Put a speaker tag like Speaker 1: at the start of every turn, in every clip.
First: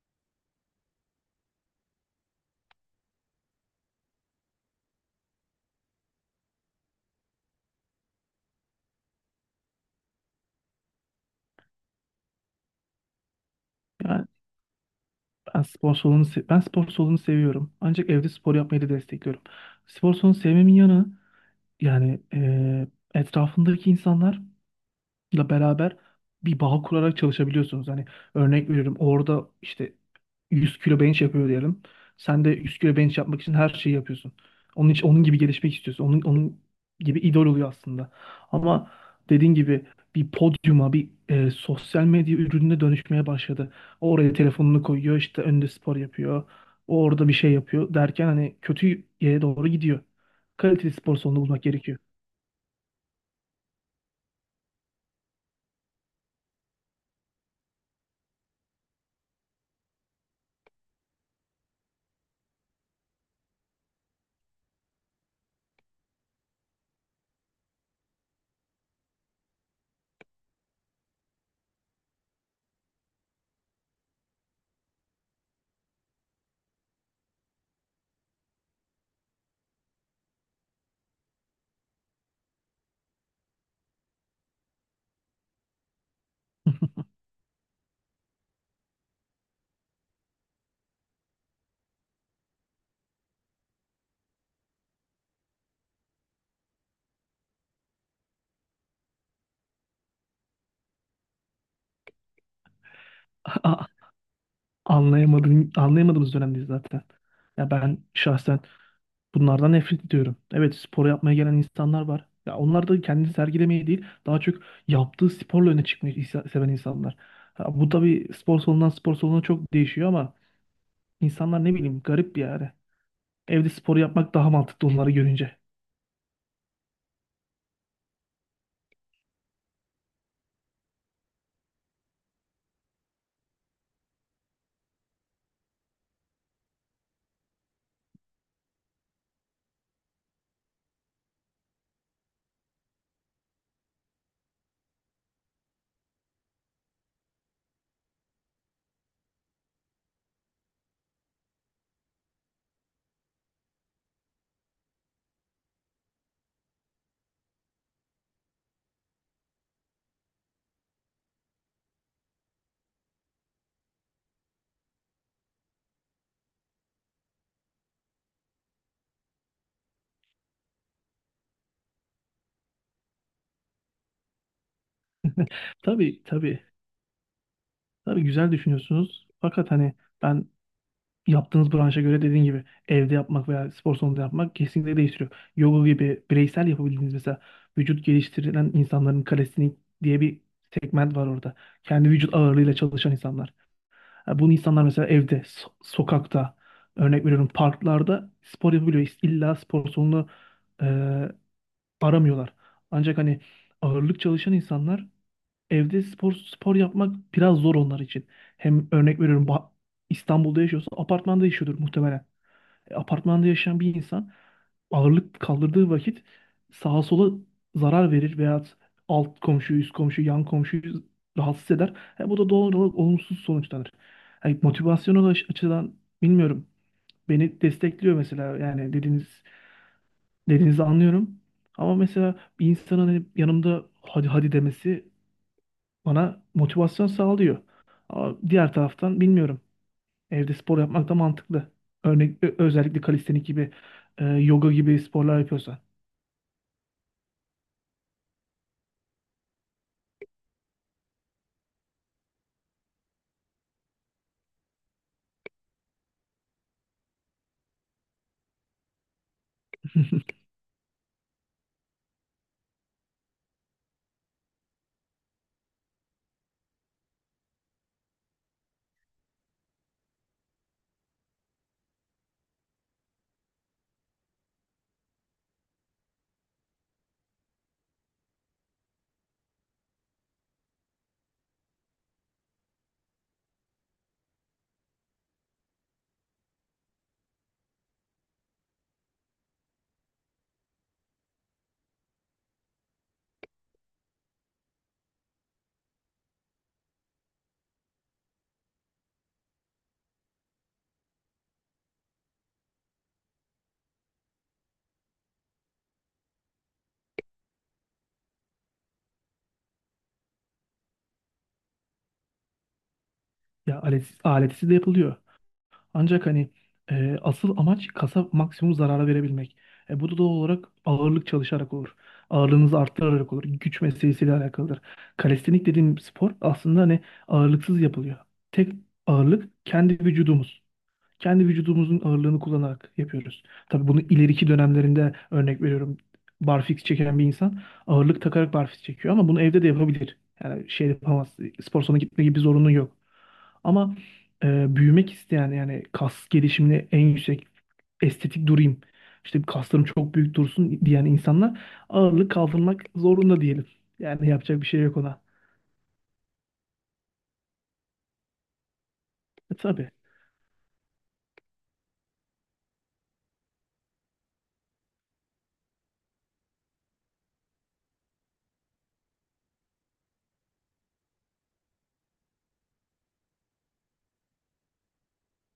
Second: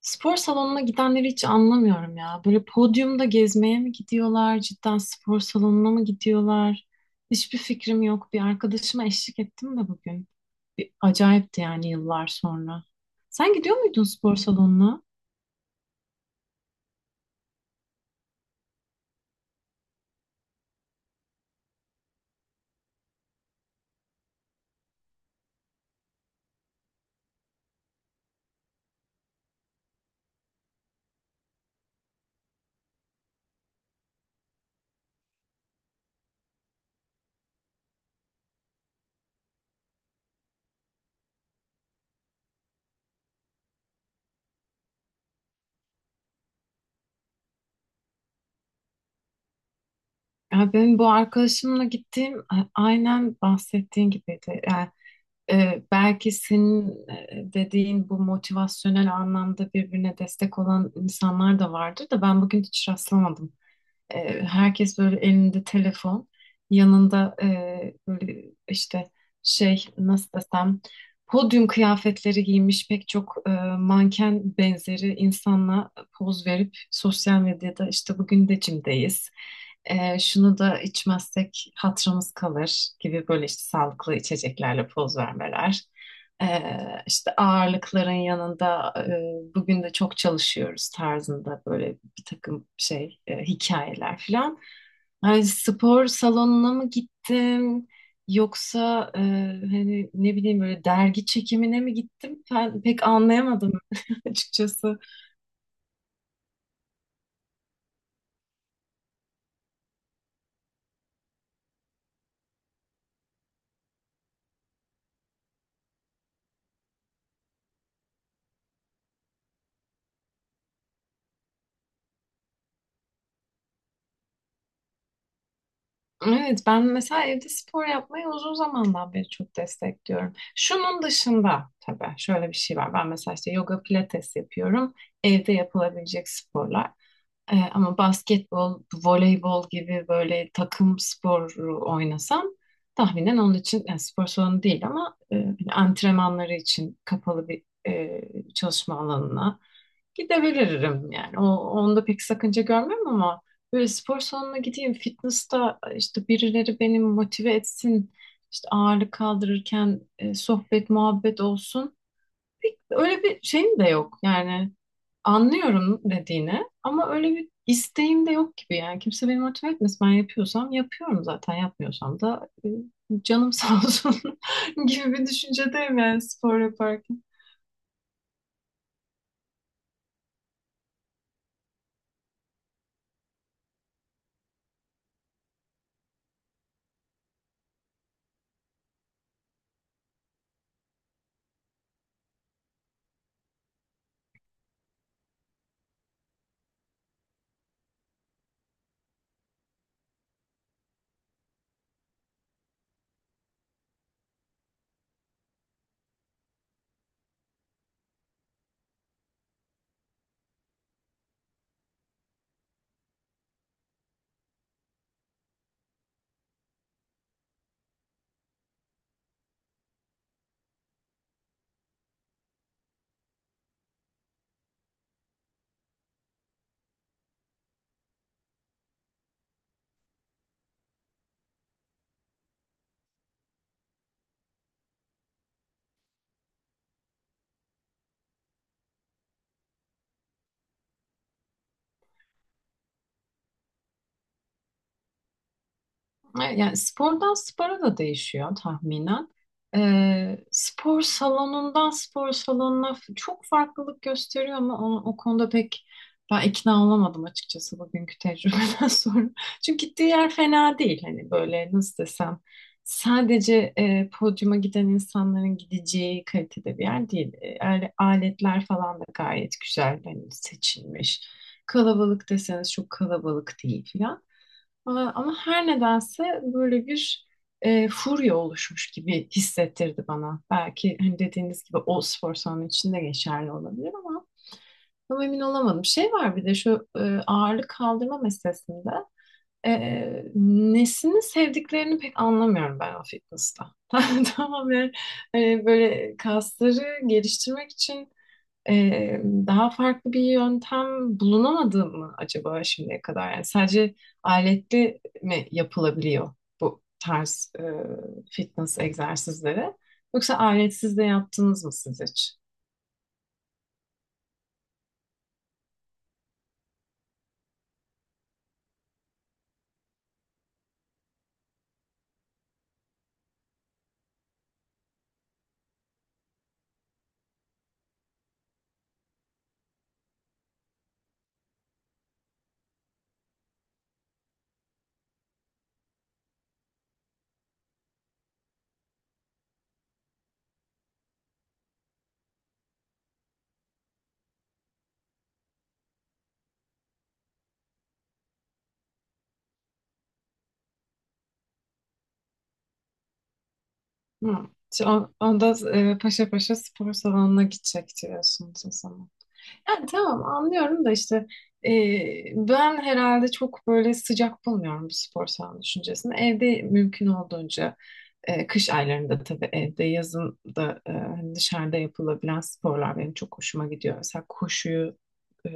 Speaker 1: Spor salonuna gidenleri hiç anlamıyorum ya. Böyle podyumda gezmeye mi gidiyorlar, cidden spor salonuna mı gidiyorlar? Hiçbir fikrim yok. Bir arkadaşıma eşlik ettim de bugün. Bir acayipti yani yıllar sonra. Sen gidiyor muydun
Speaker 2: Yani
Speaker 1: spor salonuna?
Speaker 2: ben spor salonu seviyorum. Ancak evde spor yapmayı da destekliyorum. Spor salonu sevmemin yanı, yani etrafındaki insanlar ile beraber bir bağ kurarak çalışabiliyorsunuz. Hani örnek veriyorum orada işte 100 kilo bench yapıyor diyelim. Sen de 100 kilo bench yapmak için her şeyi yapıyorsun. Onun için onun gibi gelişmek istiyorsun. Onun gibi idol oluyor aslında. Ama dediğin gibi bir podyuma, bir sosyal medya ürününe dönüşmeye başladı. Oraya telefonunu koyuyor, işte önünde spor yapıyor. O orada bir şey yapıyor derken hani kötü yere doğru gidiyor.
Speaker 1: Ya
Speaker 2: Kaliteli
Speaker 1: benim bu
Speaker 2: spor salonu bulmak
Speaker 1: arkadaşımla
Speaker 2: gerekiyor.
Speaker 1: gittiğim aynen bahsettiğin gibiydi. Yani, belki senin dediğin bu motivasyonel anlamda birbirine destek olan insanlar da vardır da ben bugün hiç rastlamadım. Herkes böyle elinde telefon, yanında böyle işte şey nasıl desem podyum kıyafetleri giymiş pek çok manken benzeri insanla poz verip sosyal medyada işte bugün de cimdeyiz. Şunu da içmezsek hatırımız kalır gibi böyle işte sağlıklı içeceklerle poz vermeler. İşte ağırlıkların yanında bugün de çok çalışıyoruz tarzında böyle bir takım şey, hikayeler falan. Hani spor salonuna mı gittim yoksa hani ne bileyim böyle dergi çekimine mi gittim? Ben pek anlayamadım açıkçası.
Speaker 2: Anlayamadığımız dönemdeyiz zaten. Ya ben şahsen bunlardan nefret ediyorum. Evet, spor yapmaya gelen insanlar var. Ya onlar da kendini sergilemeye değil, daha çok yaptığı sporla öne çıkmayı seven insanlar. Ha, bu tabii spor salonundan spor salonuna çok değişiyor ama insanlar ne bileyim garip bir yani. Evde spor yapmak daha mantıklı onları görünce.
Speaker 1: Evet ben mesela evde spor yapmayı uzun zamandan beri çok destekliyorum. Şunun dışında tabii şöyle bir şey var. Ben mesela işte yoga pilates yapıyorum. Evde yapılabilecek sporlar. Ama basketbol, voleybol gibi böyle takım sporu oynasam tahminen onun için yani spor salonu değil ama hani antrenmanları için kapalı bir e, çalışma alanına gidebilirim yani. Onda pek sakınca görmem ama böyle spor salonuna gideyim fitness'ta işte birileri beni motive etsin işte ağırlık kaldırırken sohbet muhabbet olsun. Öyle bir şeyim de yok yani. Anlıyorum dediğini ama öyle bir isteğim de yok gibi yani. Kimse beni motive etmez. Ben yapıyorsam yapıyorum zaten. Yapmıyorsam da canım sağ olsun gibi bir düşüncedeyim yani
Speaker 2: Tabii,
Speaker 1: spor
Speaker 2: tabii.
Speaker 1: yaparken.
Speaker 2: Tabii güzel düşünüyorsunuz. Fakat hani ben yaptığınız branşa göre dediğin gibi evde yapmak veya spor salonunda yapmak kesinlikle değiştiriyor. Yoga gibi bireysel yapabildiğiniz mesela vücut geliştirilen insanların kalesini diye bir segment var orada. Kendi vücut ağırlığıyla çalışan insanlar. Ha, bunu insanlar mesela evde, sokakta, örnek veriyorum parklarda spor yapabiliyor. İlla spor salonu e, aramıyorlar. Ancak hani ağırlık çalışan insanlar evde spor yapmak biraz zor onlar için. Hem örnek veriyorum İstanbul'da yaşıyorsa apartmanda yaşıyordur muhtemelen. Apartmanda yaşayan bir insan ağırlık kaldırdığı vakit sağa sola zarar verir veya alt komşuyu, üst komşuyu, yan komşuyu rahatsız eder. Bu da doğal olarak olumsuz sonuçlanır. Yani motivasyonel açıdan bilmiyorum. Beni destekliyor mesela, yani dediğinizi anlıyorum. Ama mesela bir insanın hani yanımda hadi hadi demesi bana motivasyon sağlıyor. Ama diğer taraftan bilmiyorum. Evde spor yapmak da mantıklı. Özellikle kalistenik gibi, yoga gibi sporlar yapıyorsan.
Speaker 1: Evet, yani spordan spora da değişiyor tahminen. Spor salonundan spor salonuna çok farklılık gösteriyor ama o konuda pek ben ikna olamadım açıkçası bugünkü tecrübeden sonra. Çünkü gittiği yer fena değil. Hani böyle nasıl desem sadece podyuma giden insanların gideceği kalitede bir yer değil. Aletler falan da gayet güzel hani seçilmiş. Kalabalık deseniz çok kalabalık değil falan. Aa, ama her nedense böyle bir furya oluşmuş gibi hissettirdi bana. Belki hani dediğiniz gibi o spor salonu içinde geçerli olabilir ama tam emin olamadım. Şey var bir de şu ağırlık kaldırma meselesinde e, nesini sevdiklerini pek anlamıyorum ben o fitness'ta. Tamamen böyle kasları geliştirmek için daha farklı bir yöntem bulunamadı mı acaba şimdiye kadar? Yani sadece aletli mi yapılabiliyor bu tarz fitness egzersizleri? Yoksa aletsiz de yaptınız mı siz hiç?
Speaker 2: Ya aletsiz de yapılıyor. Ancak hani asıl amaç kasa maksimum zarara verebilmek. Bu da doğal olarak ağırlık çalışarak olur. Ağırlığınızı arttırarak olur. Güç meselesiyle alakalıdır. Kalistenik dediğim spor aslında hani ağırlıksız yapılıyor. Tek ağırlık kendi vücudumuz. Kendi vücudumuzun ağırlığını kullanarak yapıyoruz. Tabii bunu ileriki dönemlerinde örnek veriyorum. Barfix çeken bir insan ağırlık takarak barfix çekiyor ama bunu evde de yapabilir. Yani şey yapamaz. Spor salonuna gitme gibi bir zorunlu yok. Ama büyümek isteyen, yani kas gelişimini en yüksek estetik durayım. İşte kaslarım çok büyük dursun diyen insanlar ağırlık kaldırmak zorunda diyelim. Yani
Speaker 1: Hı.
Speaker 2: yapacak bir şey yok ona.
Speaker 1: Onda paşa paşa spor salonuna gidecek diyorsunuz o zaman. Yani
Speaker 2: Tabii.
Speaker 1: tamam anlıyorum da işte e, ben herhalde çok böyle sıcak bulmuyorum bu spor salonu düşüncesini. Evde mümkün olduğunca kış aylarında tabii evde yazın da hani dışarıda yapılabilen sporlar benim çok hoşuma gidiyor. Mesela koşuyu e,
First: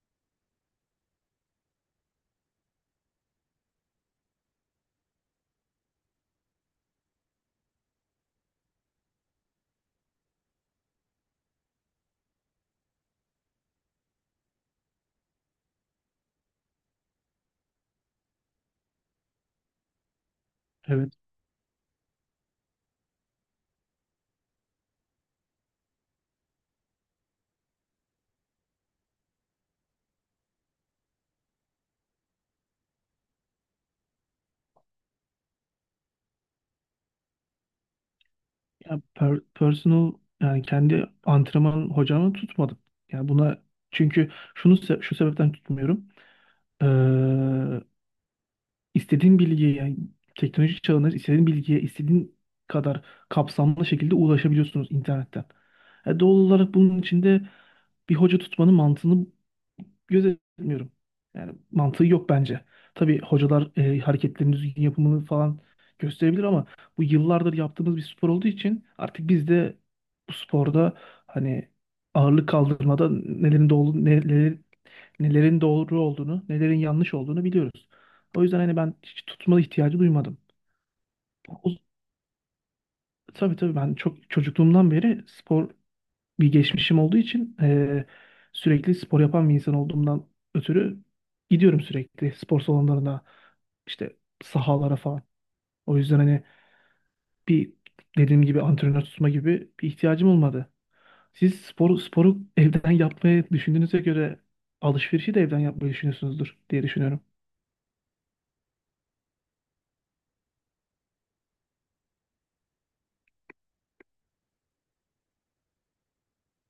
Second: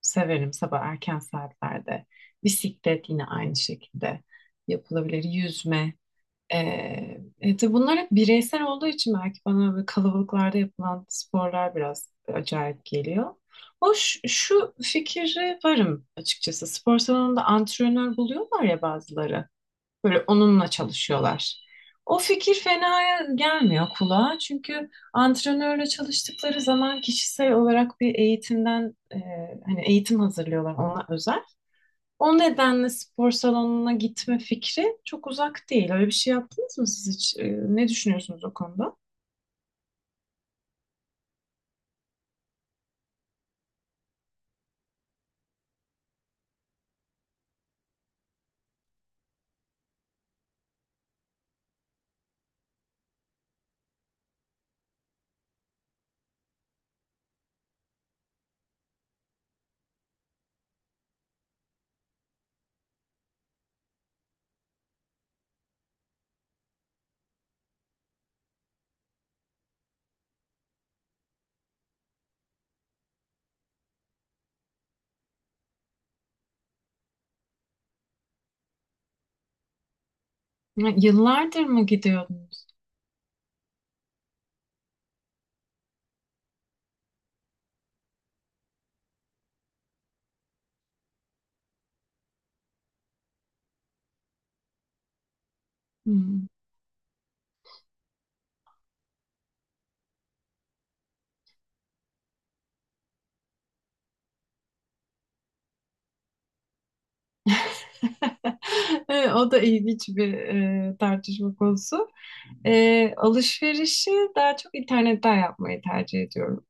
Speaker 1: severim sabah erken saatlerde. Bisiklet yine aynı şekilde yapılabilir. Yüzme. Ee, tabii bunlar hep bireysel olduğu için belki bana böyle kalabalıklarda yapılan sporlar biraz acayip geliyor. Hoş şu fikri varım açıkçası. Spor salonunda antrenör buluyorlar ya bazıları. Böyle onunla
Speaker 2: Evet.
Speaker 1: çalışıyorlar. O fikir fena gelmiyor kulağa. Çünkü antrenörle çalıştıkları zaman kişisel olarak bir eğitimden hani eğitim hazırlıyorlar ona özel. O nedenle spor salonuna gitme fikri çok uzak değil. Öyle bir şey yaptınız mı siz hiç? Ne düşünüyorsunuz o konuda?
Speaker 2: Ya personal, yani kendi antrenman hocamı tutmadım. Yani buna, çünkü şu sebepten tutmuyorum. İstediğin bilgiye, yani teknoloji çağında istediğin bilgiye istediğin kadar kapsamlı şekilde ulaşabiliyorsunuz internetten. Doğal olarak bunun içinde bir hoca tutmanın mantığını gözetmiyorum. Yani mantığı yok bence. Tabii hocalar hareketlerin düzgün yapımını falan gösterebilir ama bu yıllardır yaptığımız bir spor olduğu için artık biz de bu sporda hani ağırlık kaldırmada nelerin doğru olduğunu, nelerin yanlış olduğunu biliyoruz. O yüzden hani ben hiç tutma ihtiyacı duymadım.
Speaker 1: Ha, yıllardır
Speaker 2: O,
Speaker 1: mı gidiyordunuz?
Speaker 2: tabii tabii, ben çok çocukluğumdan beri spor bir geçmişim olduğu için sürekli spor yapan bir insan olduğumdan ötürü gidiyorum sürekli spor salonlarına, işte sahalara falan. O yüzden hani
Speaker 1: Hmm.
Speaker 2: bir dediğim gibi antrenör tutma gibi bir ihtiyacım olmadı. Siz sporu evden yapmayı düşündüğünüze göre alışverişi de evden yapmayı düşünüyorsunuzdur diye düşünüyorum.
Speaker 1: Evet, o da ilginç bir tartışma konusu. Alışverişi daha çok internetten yapmayı tercih ediyorum.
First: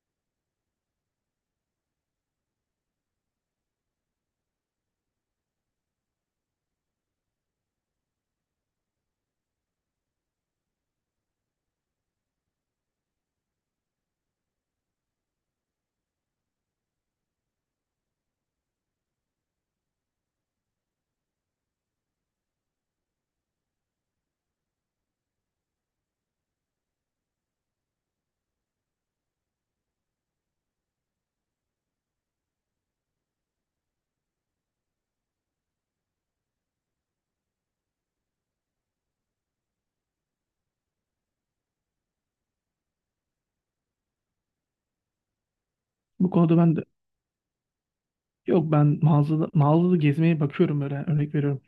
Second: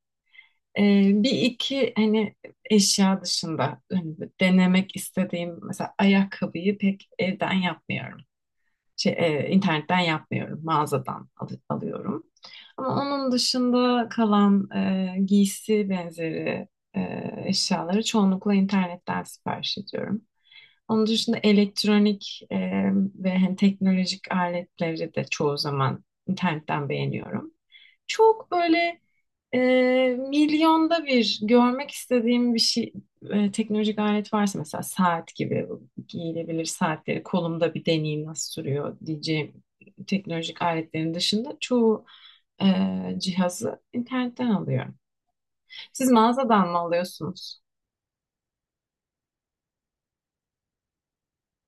Speaker 1: Bir iki hani eşya dışında hani denemek istediğim mesela ayakkabıyı pek evden yapmıyorum. Şey, internetten yapmıyorum, mağazadan alıyorum. Ama onun dışında kalan giysi benzeri e, eşyaları çoğunlukla internetten sipariş ediyorum. Onun dışında elektronik ve hani teknolojik aletleri de çoğu zaman internetten beğeniyorum. Çok böyle e, milyonda bir görmek istediğim bir şey teknolojik alet varsa mesela saat gibi bu giyilebilir saatleri kolumda bir deneyim nasıl sürüyor diyeceğim teknolojik aletlerin dışında çoğu e, cihazı internetten alıyorum. Siz
Speaker 2: Bu konuda
Speaker 1: mağazadan
Speaker 2: ben
Speaker 1: mı
Speaker 2: de
Speaker 1: alıyorsunuz?
Speaker 2: Yok, ben mağazada gezmeye bakıyorum böyle. Yani örnek veriyorum.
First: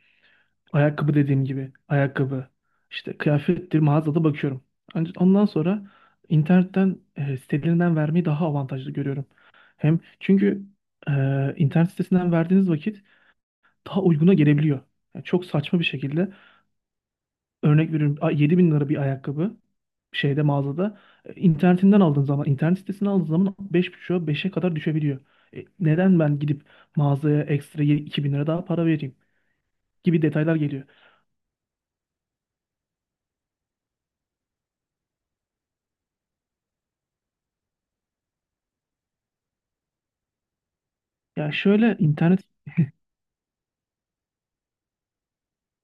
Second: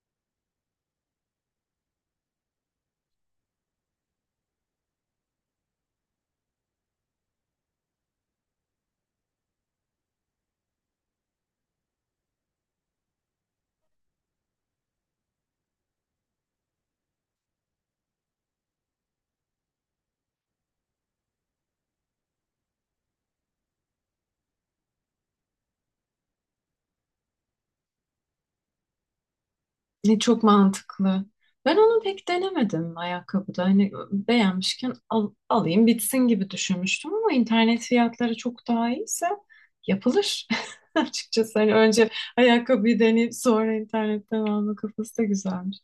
Speaker 2: Ayakkabı, dediğim gibi ayakkabı işte kıyafettir, mağazada bakıyorum. Ancak ondan sonra internetten sitelerinden vermeyi daha avantajlı görüyorum. Hem çünkü e, internet sitesinden verdiğiniz vakit daha uyguna gelebiliyor. Yani çok saçma bir şekilde. Örnek veriyorum, 7.000 lira bir ayakkabı şeyde, mağazada, internetinden aldığın zaman, internet sitesinden aldığın zaman 5,5'a beşe kadar düşebiliyor. Neden ben gidip mağazaya ekstra 2.000 lira daha para vereyim
Speaker 1: Ne
Speaker 2: gibi
Speaker 1: çok
Speaker 2: detaylar geliyor.
Speaker 1: mantıklı. Ben onu pek denemedim ayakkabıda. Hani beğenmişken alayım bitsin gibi düşünmüştüm ama internet fiyatları çok daha iyiyse yapılır.
Speaker 2: Ya
Speaker 1: Açıkçası hani
Speaker 2: şöyle
Speaker 1: önce
Speaker 2: internet
Speaker 1: ayakkabıyı deneyip sonra internetten alma kafası da güzelmiş.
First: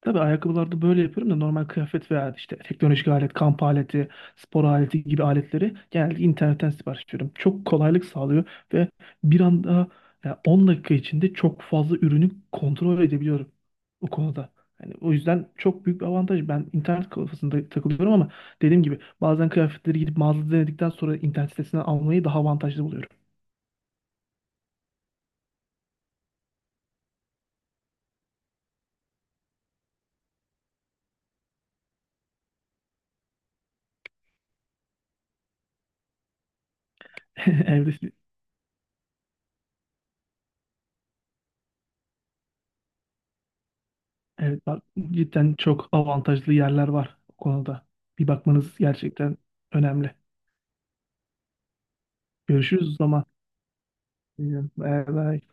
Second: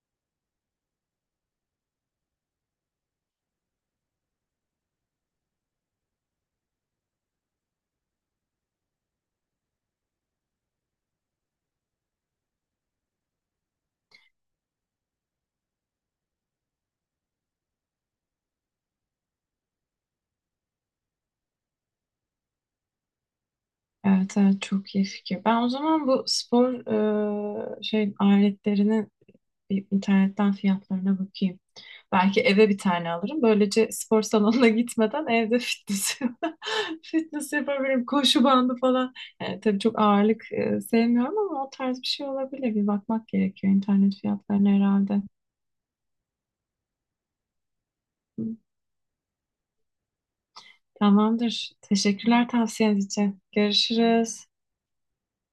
Speaker 2: Tabii ayakkabılarda böyle yapıyorum da normal kıyafet veya işte teknolojik alet, kamp aleti, spor aleti gibi aletleri genelde internetten sipariş veriyorum. Çok kolaylık sağlıyor ve bir anda yani 10 dakika içinde çok fazla ürünü kontrol edebiliyorum o konuda. Yani o yüzden çok büyük bir avantaj. Ben internet kafasında takılıyorum ama dediğim gibi bazen kıyafetleri gidip mağazada denedikten sonra internet sitesinden almayı daha avantajlı buluyorum.
Speaker 1: Evet, evet çok iyi fikir. Ben o zaman bu spor şey aletlerinin bir internetten fiyatlarına bakayım. Belki eve bir tane alırım. Böylece spor salonuna gitmeden evde fitness, fitness yapabilirim.
Speaker 2: Evde
Speaker 1: Koşu bandı falan. Yani tabii çok ağırlık sevmiyorum ama o tarz bir şey olabilir. Bir bakmak gerekiyor internet
Speaker 2: Evet,
Speaker 1: fiyatlarına
Speaker 2: bak,
Speaker 1: herhalde.
Speaker 2: cidden çok avantajlı yerler var bu konuda. Bir
Speaker 1: Hı,
Speaker 2: bakmanız gerçekten önemli.
Speaker 1: tamamdır. Teşekkürler
Speaker 2: Görüşürüz o
Speaker 1: tavsiyeniz
Speaker 2: zaman.
Speaker 1: için. Görüşürüz.
Speaker 2: Bye bye.